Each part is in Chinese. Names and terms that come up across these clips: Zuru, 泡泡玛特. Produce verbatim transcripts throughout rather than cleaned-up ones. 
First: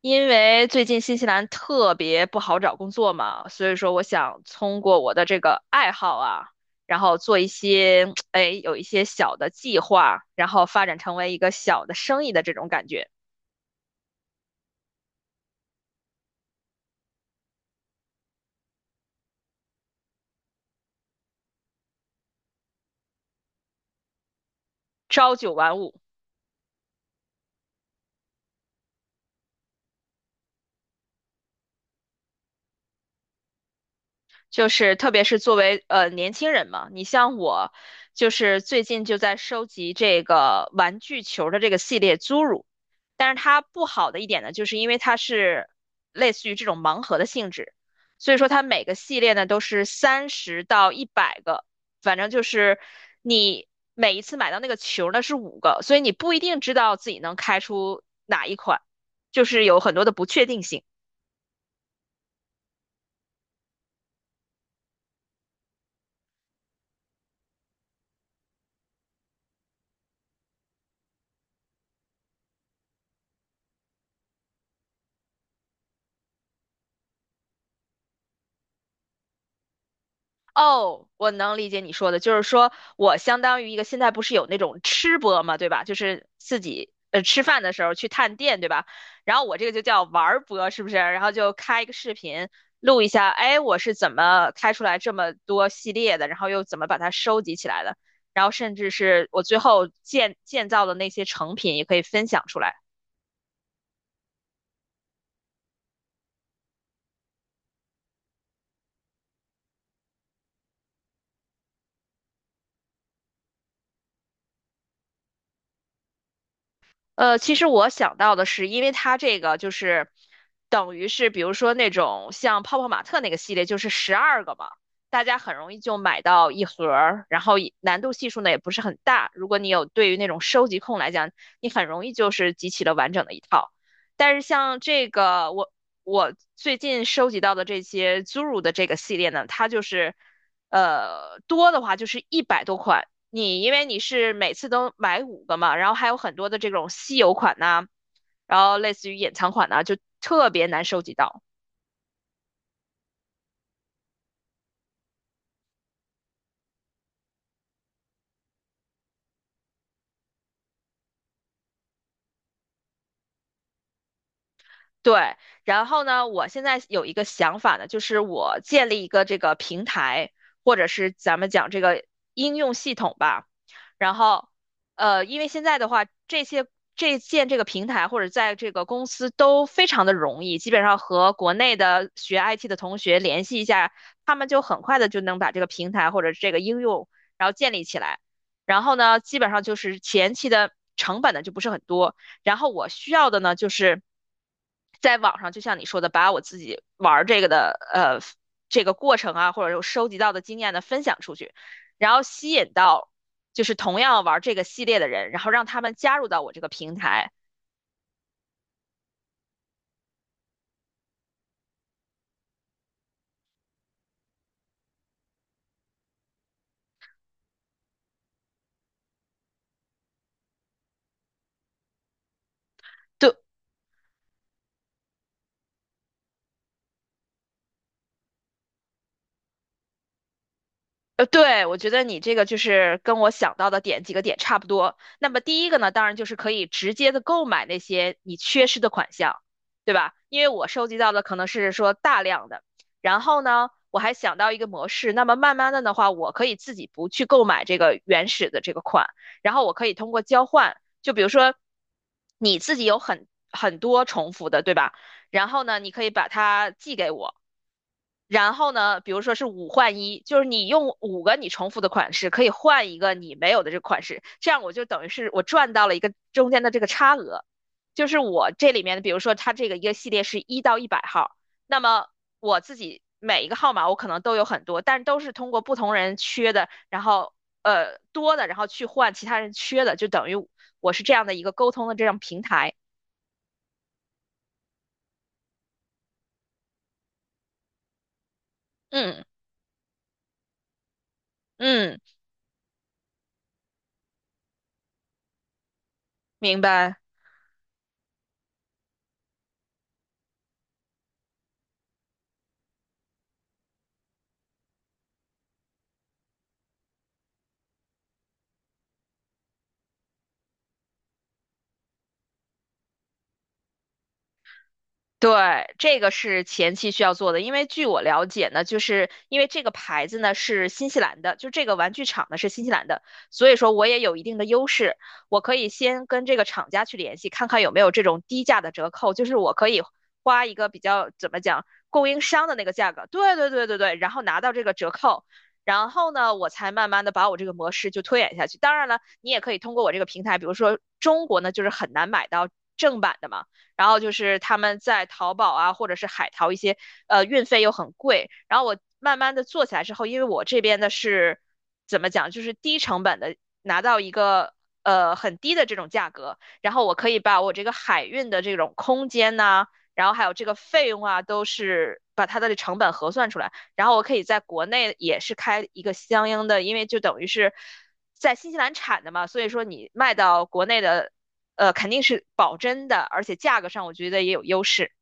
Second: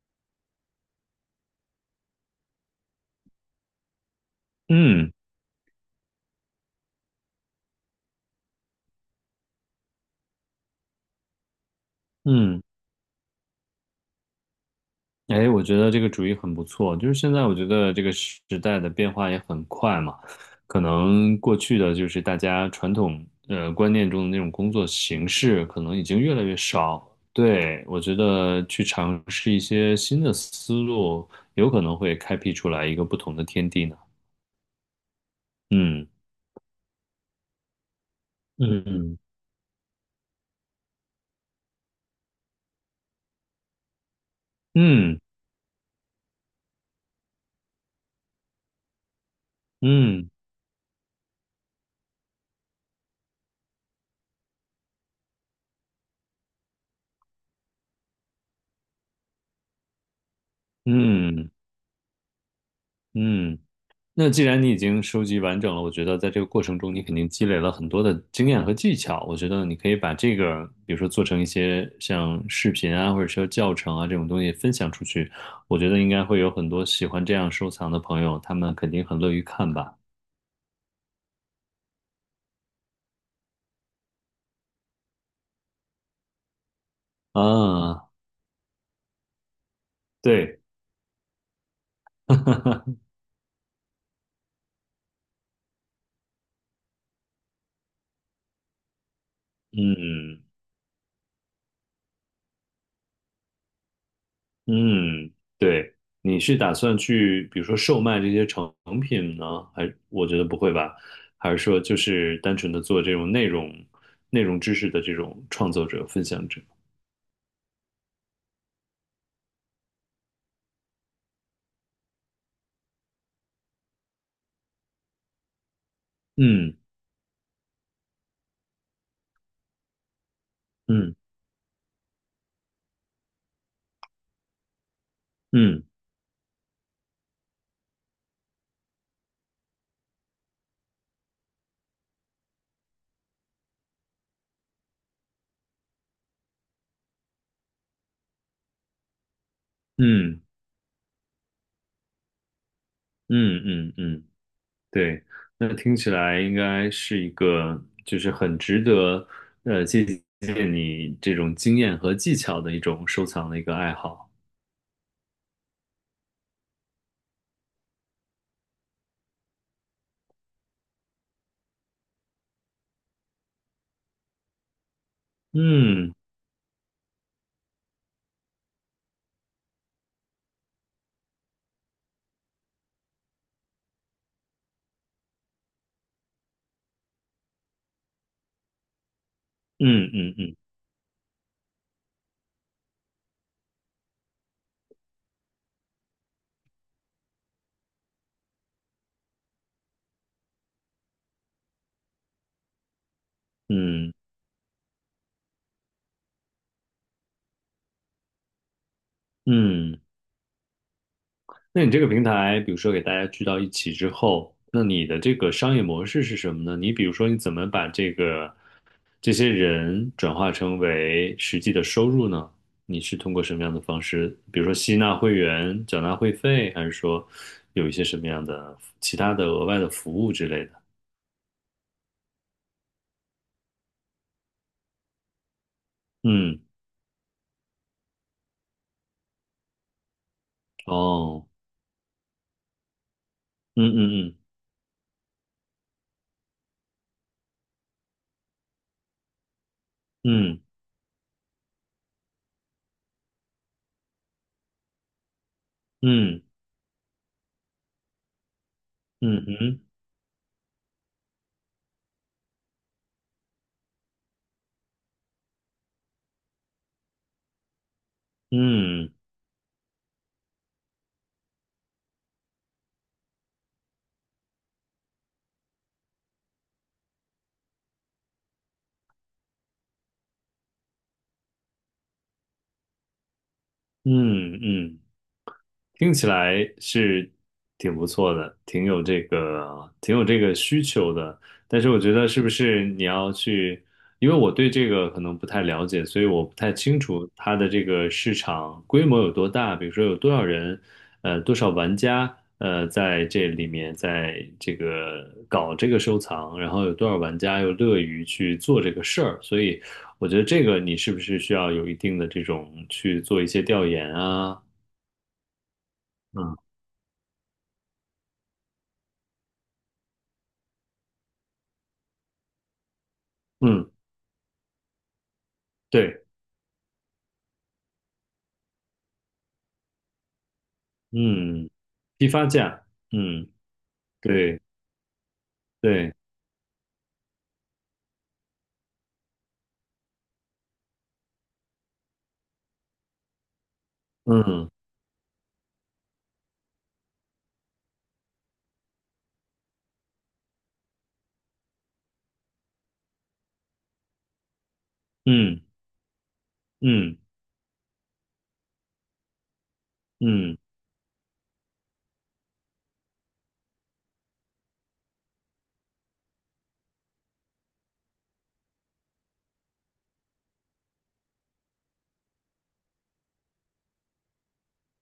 因为最近新西兰特别不好找工作嘛，所以说我想通过嗯我的这个爱好啊，然后做一些，哎，有一些小的计划，然后发展成为一个小的生意的这嗯，种感觉，哎，我觉得这个主意很不错。就是现在，我觉得这个时代的变化也很快嘛，可能过去的就是大家传统呃观念中的那种工作形朝九式，晚可能五，已经越来越少。对，我觉得去尝试一些新的思路，有可能会开辟出来一个不同的天地呢。就是特别是作为嗯呃年轻人嘛，你像我，就是最近就嗯在收集这个玩具球的这个系列 z u 但是它不好的一点呢，就是因为它嗯是类似于这种盲盒的性质，所以说它每个系列呢都是嗯三十到一百个，反正就是你每一次买到那个球呢是五个，所以你不一定知道自己能开出哪一款，就是有很多的不确定性。嗯嗯嗯。那既然你已经收集完整了，我觉得在这个过程中，你肯定积累了很多的经验和技巧。我觉得你可以把这个，比如说做成一些像视频啊，或者说教程啊这种东西分享出去。我觉得应该会有很多喜欢这样收藏的朋友，他们肯定很乐于看吧。哦，我能理解你说的，就是说我相当于一个现在不是有那种吃播嘛，对吧？就是自己呃吃饭的时候去啊，探店，对吧？然后我这个就叫玩儿对，播，是不是？然后就开一个视频录 一下，哎，我是怎么开出来这么多系列的，然后又怎么把它收集起来的，然后甚至是我最后建嗯，建造的那些成品也可以分享出来。嗯，对，你是打算去，比如说售卖这些成品呢？还我觉得不会吧？还是说就是单纯的做这种内容、内容知识的这种创作者、分享者？呃，其实我想到的是，因为它这个就是等于是，比如说那种像泡泡玛特那个系列，就是十二个嘛，大家很容易就买到一嗯盒儿，然后也难度系数呢也不是很大。如果你有对于那种收集控来嗯讲，你很容易就是集齐了完整的一套。但是像这个我嗯我最近收集到的这些 Zuru 的这个系列呢，它就是呃多的话就是一百多款。你因为你是每次都买五个嘛，然后还有很多的这种稀有款呐、然后类似于隐藏款呐、就嗯特别难收集到。嗯嗯嗯，对，那听起来应该是一个就是很值得呃借鉴你这种经验和技巧的一种收藏的一个爱好。对，然后呢，我现在有一个想法呢，就是我建立一个这个平台，或者是咱们讲这个应用系统吧。然后，呃，因为现在的话，嗯这些这建这个平台或者在这个公司都非常的容易，基本上和国内的学 I T 的同学联系一下，他们就很快的就能把这个平台或者这个应用然后建立起来。然后呢，基本上就是嗯前嗯期嗯的成本呢就不是很多。然后我需要的呢，就是在网上，就像你说的，把我自己玩这个的呃这个过程啊，或者说收集到的经验呢分享出去，然后吸引到就是同嗯样玩这个系列的人，然后让他们加入到我这个平台。嗯。那你这个平台，比如说给大家聚到一起之后，那你的这个商业模式是什么呢？你比如说，你怎么把这个这些人转化成为实际的收入呢？你是通对过什么样的方式？比如说吸纳会员、缴纳会费，还是说有一些什么样的其他的额外的服务之类的？呃，对，我觉得你这个就是跟我想到的点几个点差不多。那么第一个呢，当然就是可嗯，以直接的购买那些你缺失的款项，对吧？因为我收集到的可能哦，是说大量的，然后呢，嗯我还想嗯到一个模式，那么慢慢的的话，我可以自己不去购买这个原始的这个款，然后我可以通过交嗯换，就比如说你自己有很很多重复的，对吧？然后呢，你可以把嗯它寄给我。然后呢，比如说嗯是嗯五嗯换一，就是你用五个你重复的款式，可以换一个你没有的这个款式，这样我就等于是我赚到了一个中间的这个差额，就是我这里面的，比嗯如说它这个一个系列是一到一百号，那么我自己每一个号码我可能都有很多，但都是通过不同人缺的，然后呃多的，然后去换其他人缺的，就等于我是这样的一个沟通的这样平台。嗯嗯嗯。听起来是挺不错的，挺有这嗯个，挺有这个需求的。但是嗯，我觉得是不是你要去，因为我对这个可能不太了解，所以我不明太白。清楚它的这个市场规模有多大，比如说有多少人，呃，多少玩家，呃，在这里面，在这个搞这个收藏，然后有多少玩家又乐于去做这个事儿，所以我觉得这个你是不是需要有一定的这种去做一些调研啊？对，这个是嗯。前期需要做的，因为据我了解呢，就是因为这个牌子呢是新西兰的，就这个玩具厂呢是新西兰的，所以说我嗯也有一定的优势，我可以先对，跟这个厂家去联系，看看有没有这种低价的折扣，就是我可以花一个比较怎么讲嗯，供应批商发的那个价，价格，对对嗯，对对对，然后拿到对这个折扣，然后对，呢，我才慢慢的把我这个模式就推演下去。当然了，你也可以通过我这个平台，比如说中国呢就是很难买到正版的嘛。然后就是他嗯们在淘宝啊，或者是海淘一些，呃，运费又很贵。然后我慢慢的做起来之后，因为我这边的是怎么讲，就是低成本的拿到一个呃很低嗯的这种价格，然后我可嗯以把我这个海运的这种空间呐、然后还有这个嗯费用啊，都是把它的成本核算出来，然后我可以在国内也是开一个相应的，因为就等于是在新西兰产的嘛，所以说你卖到国内的呃，肯定是保真的，而且价格上我觉得也有优势。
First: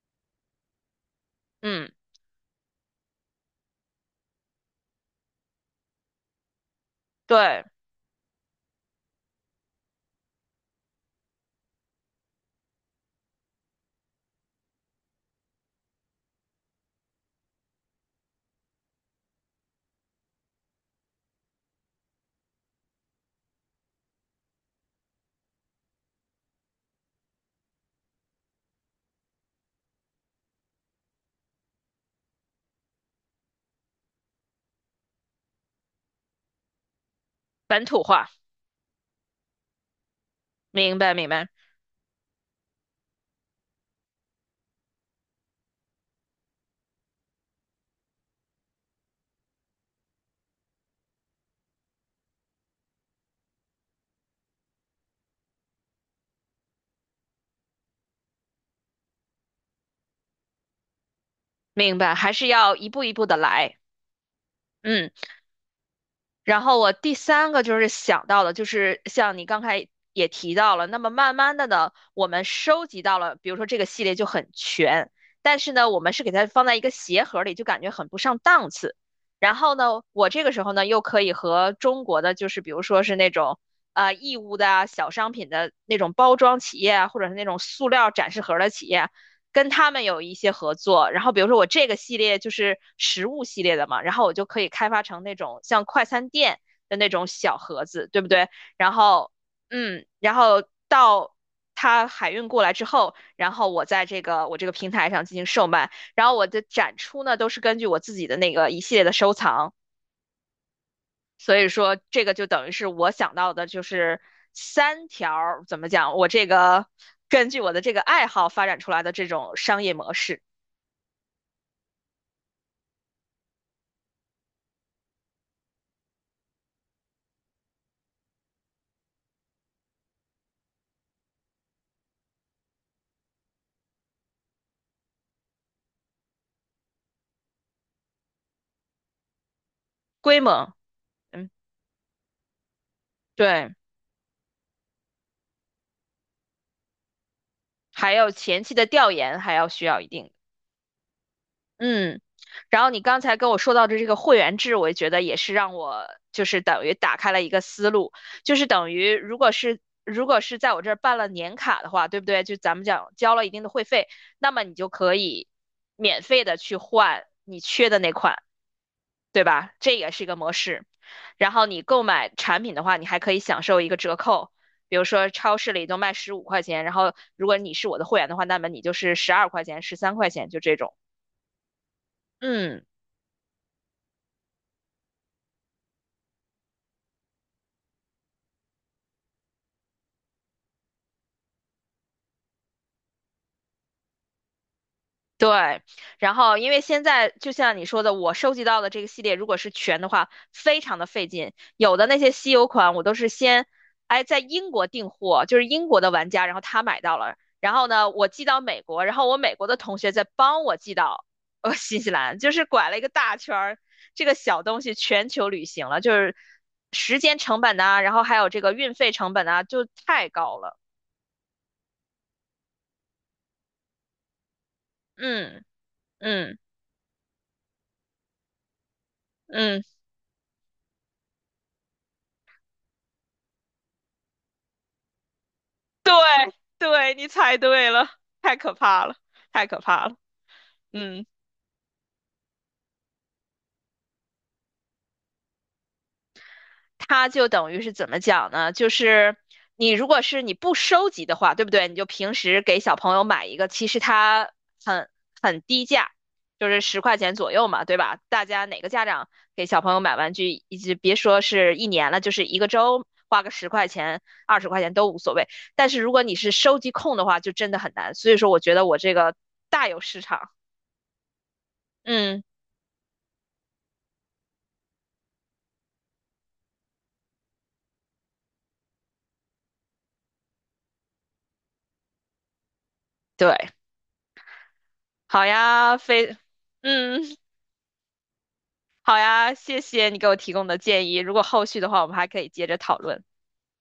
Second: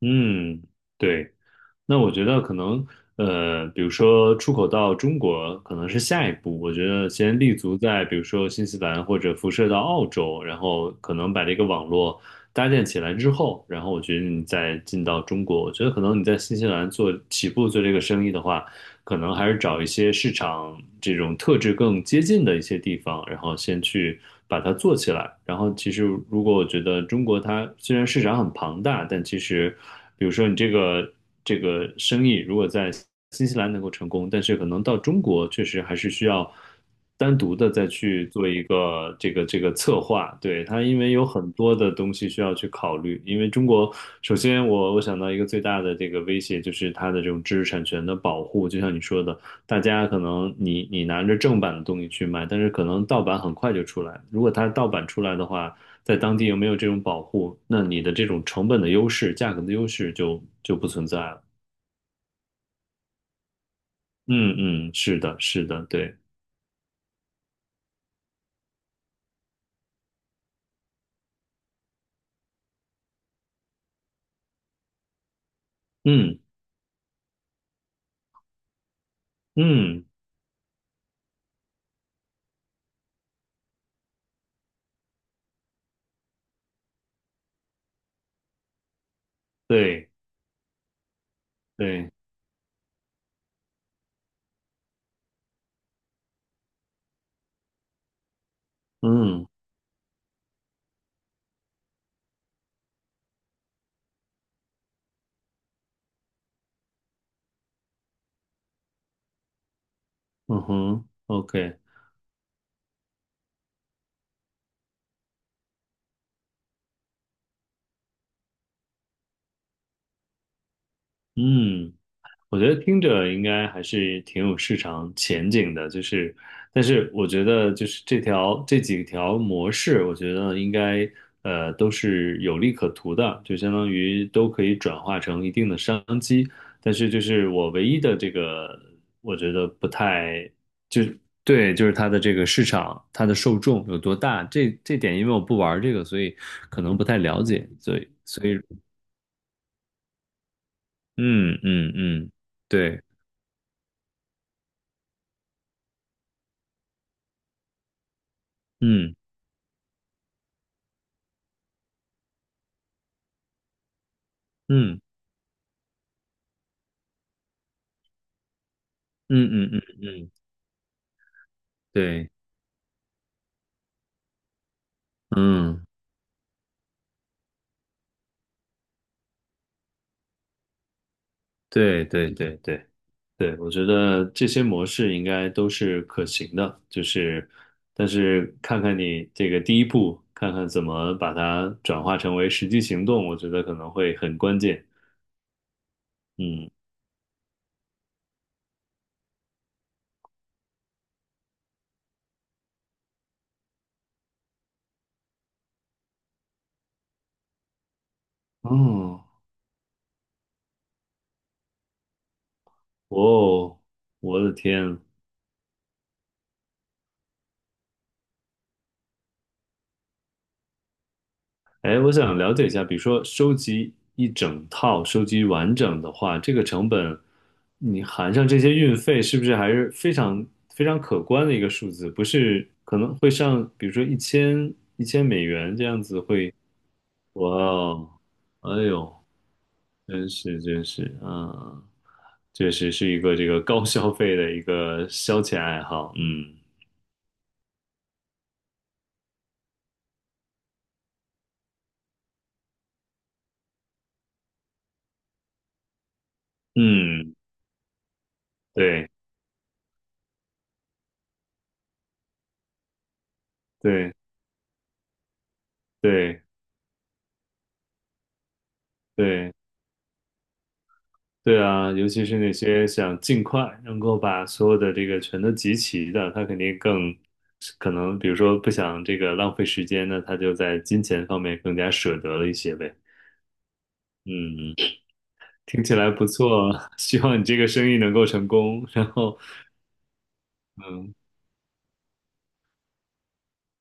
嗯，对。嗯，那我觉得可能，呃，比如说出口到中国可能是下一步，我觉得先立对，足在比如说新西兰或者辐射到澳洲，然后可能把这个网络搭建起来之后，然后我觉得你再进到中国，我觉得可能你在新西兰做起步做这个生意的话。可能还是找一些市场这种特质更接近的一些地方，然后先去把它做起来。然后其实如果我觉得中国它虽然市场很庞大，但其实比如说你这个这个生意如果在新西兰能够成功，但是可能到中国确实还是需要。单独的再本土去化，做一个这个这个策划，对，它明因为白，有明白，很多的东西需要去考虑，因为中国首先我我想到一个最大的这个威胁就是它的这种知识产权的保护，就像你说的，大家可能你你拿着正版的东西去卖，但是可能盗版很快就出来，如果它盗版出来的话，在当地又没有这种保护，那你的这种成本的优势、价格的优势就就不存在了。明白，还是要一步一步的来。嗯嗯，嗯。是的，是的，对，然后我第三个就是想到的，就是像你刚才也提到了，那么慢慢的呢，我们收集到了，比如说这个系列就很全，但是呢，我们是给嗯它放在一个鞋盒里，就感觉很不上档次。然后呢，嗯，我这个时候呢，又可以和中国的，就是比如说是那种啊、义乌的啊小商品的那种包装企业啊，或者是那种塑料展示盒的企业，跟他们对有一些合作，然后比如说我这个对，系列就是食物系列的嘛，然后我就可以开发成那种像快餐店的那种小盒子，对不对？然后，嗯。嗯，然后到它海运过来之后，然后我在这个我这个平台上进行售卖，然后我的展出呢都是根据我自己的那个一系列的收藏，嗯哼所以，O K,说这个就等于是我想到的就是三条，怎么讲，我这个根据我的这个爱好发展出来的这种商业模式。嗯，我觉得听着应该还是挺有市场前景的，就是，但是我觉得就是这条这几条模式，我觉得应该呃都是有利可图的，就相当于都可以转化成一定的商机，但是就是我唯一的这个，我觉得不规太模，嗯，对，就是它的这个市场，它的受对，众有多大，这这点因为我不玩这个，所以可能不太了解，所以。还有前期的调研还要需要一定，嗯嗯嗯，嗯，然后你对，刚才跟我说到的这个会员制，我觉得也是让我就是等于打开了一个思路，就是等于嗯如果是如果是在我这儿办了年卡的话，对不对？就咱们讲交了一定的会费，那么你就嗯可以免费的去换你缺的那款。对嗯嗯吧？嗯这也是一嗯，个模式。然后你购买对，产品的话，你还可以享受一个折扣，比如说超市嗯里都卖十五块钱，然后如果你是我的会员的话，那么你就是十二块钱、十三块钱，就这种。对对对嗯。对对，我觉得这些模式应该都是可行的，就是，但是看看你这个第一步，看看怎么把它转化成为实际行动，我觉得可能会很关键。对，然后因嗯，为现在就像你说的，我收集到的这个系列，如果是全的话，非常的费劲。有的那些稀有款，我都是先，哎，在英国订货，就是英国的玩家，然后他买到了，然后呢，我寄到美国，然哦，后我美国的同学再帮我寄到呃新西兰，就是拐了一个大圈儿，哦，这个我的小东西天，全球旅行了，就是时间成本呐、然后还有这个运费成本啊，就太高了。哎，我想了解一下，比如说收集一整套，收集嗯完整的话，这嗯个成本你含上这些运费，是不是还嗯。是非常非常可观的一个数字？不是可能会上，比如说一千一千美元这样对子会，对，你哇猜对了，哦，太可哎怕呦，了，太可怕了。真是真是，嗯，嗯，确实是一个这个高消费的一个消遣爱好，嗯它就等于是怎么讲呢？就是你如果是你不收集的话，对不对？你就平时给小朋友买一个，其实它很很低价，就是十块钱嗯，左右嘛，对吧？大家哪个家对长给小朋友买玩具，以及别说是一年了，就是一个周花个十块对钱、二十块钱都无所谓。但是如果你对是收集控的话，就真的很难。所以说，我觉得我这个对。大有市场。对啊，尤其是嗯，那些想尽快能够把所有的这个全都集齐的，他肯定更可能，比如说不想这个浪费时间呢，他就在金钱方面更加舍得了一些呗。对。嗯，好听起呀，来不非，错，希嗯，望你这个生意能够成功。然好后，呀，谢谢你给我提供的建嗯，议。如果后续的话，我们还可以接着讨论。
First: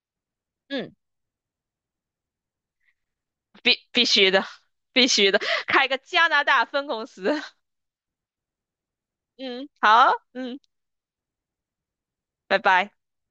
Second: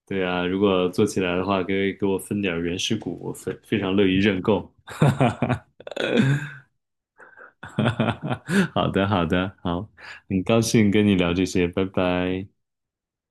对啊，如果嗯，做起来的话，给给我分点儿原始股，我非非必常必乐意须认的，购。必须的，开 个加拿大分公司。哈哈哈哈哈哈！好的，好的，嗯，好，好，很嗯，高兴跟你聊这些，拜拜。拜拜。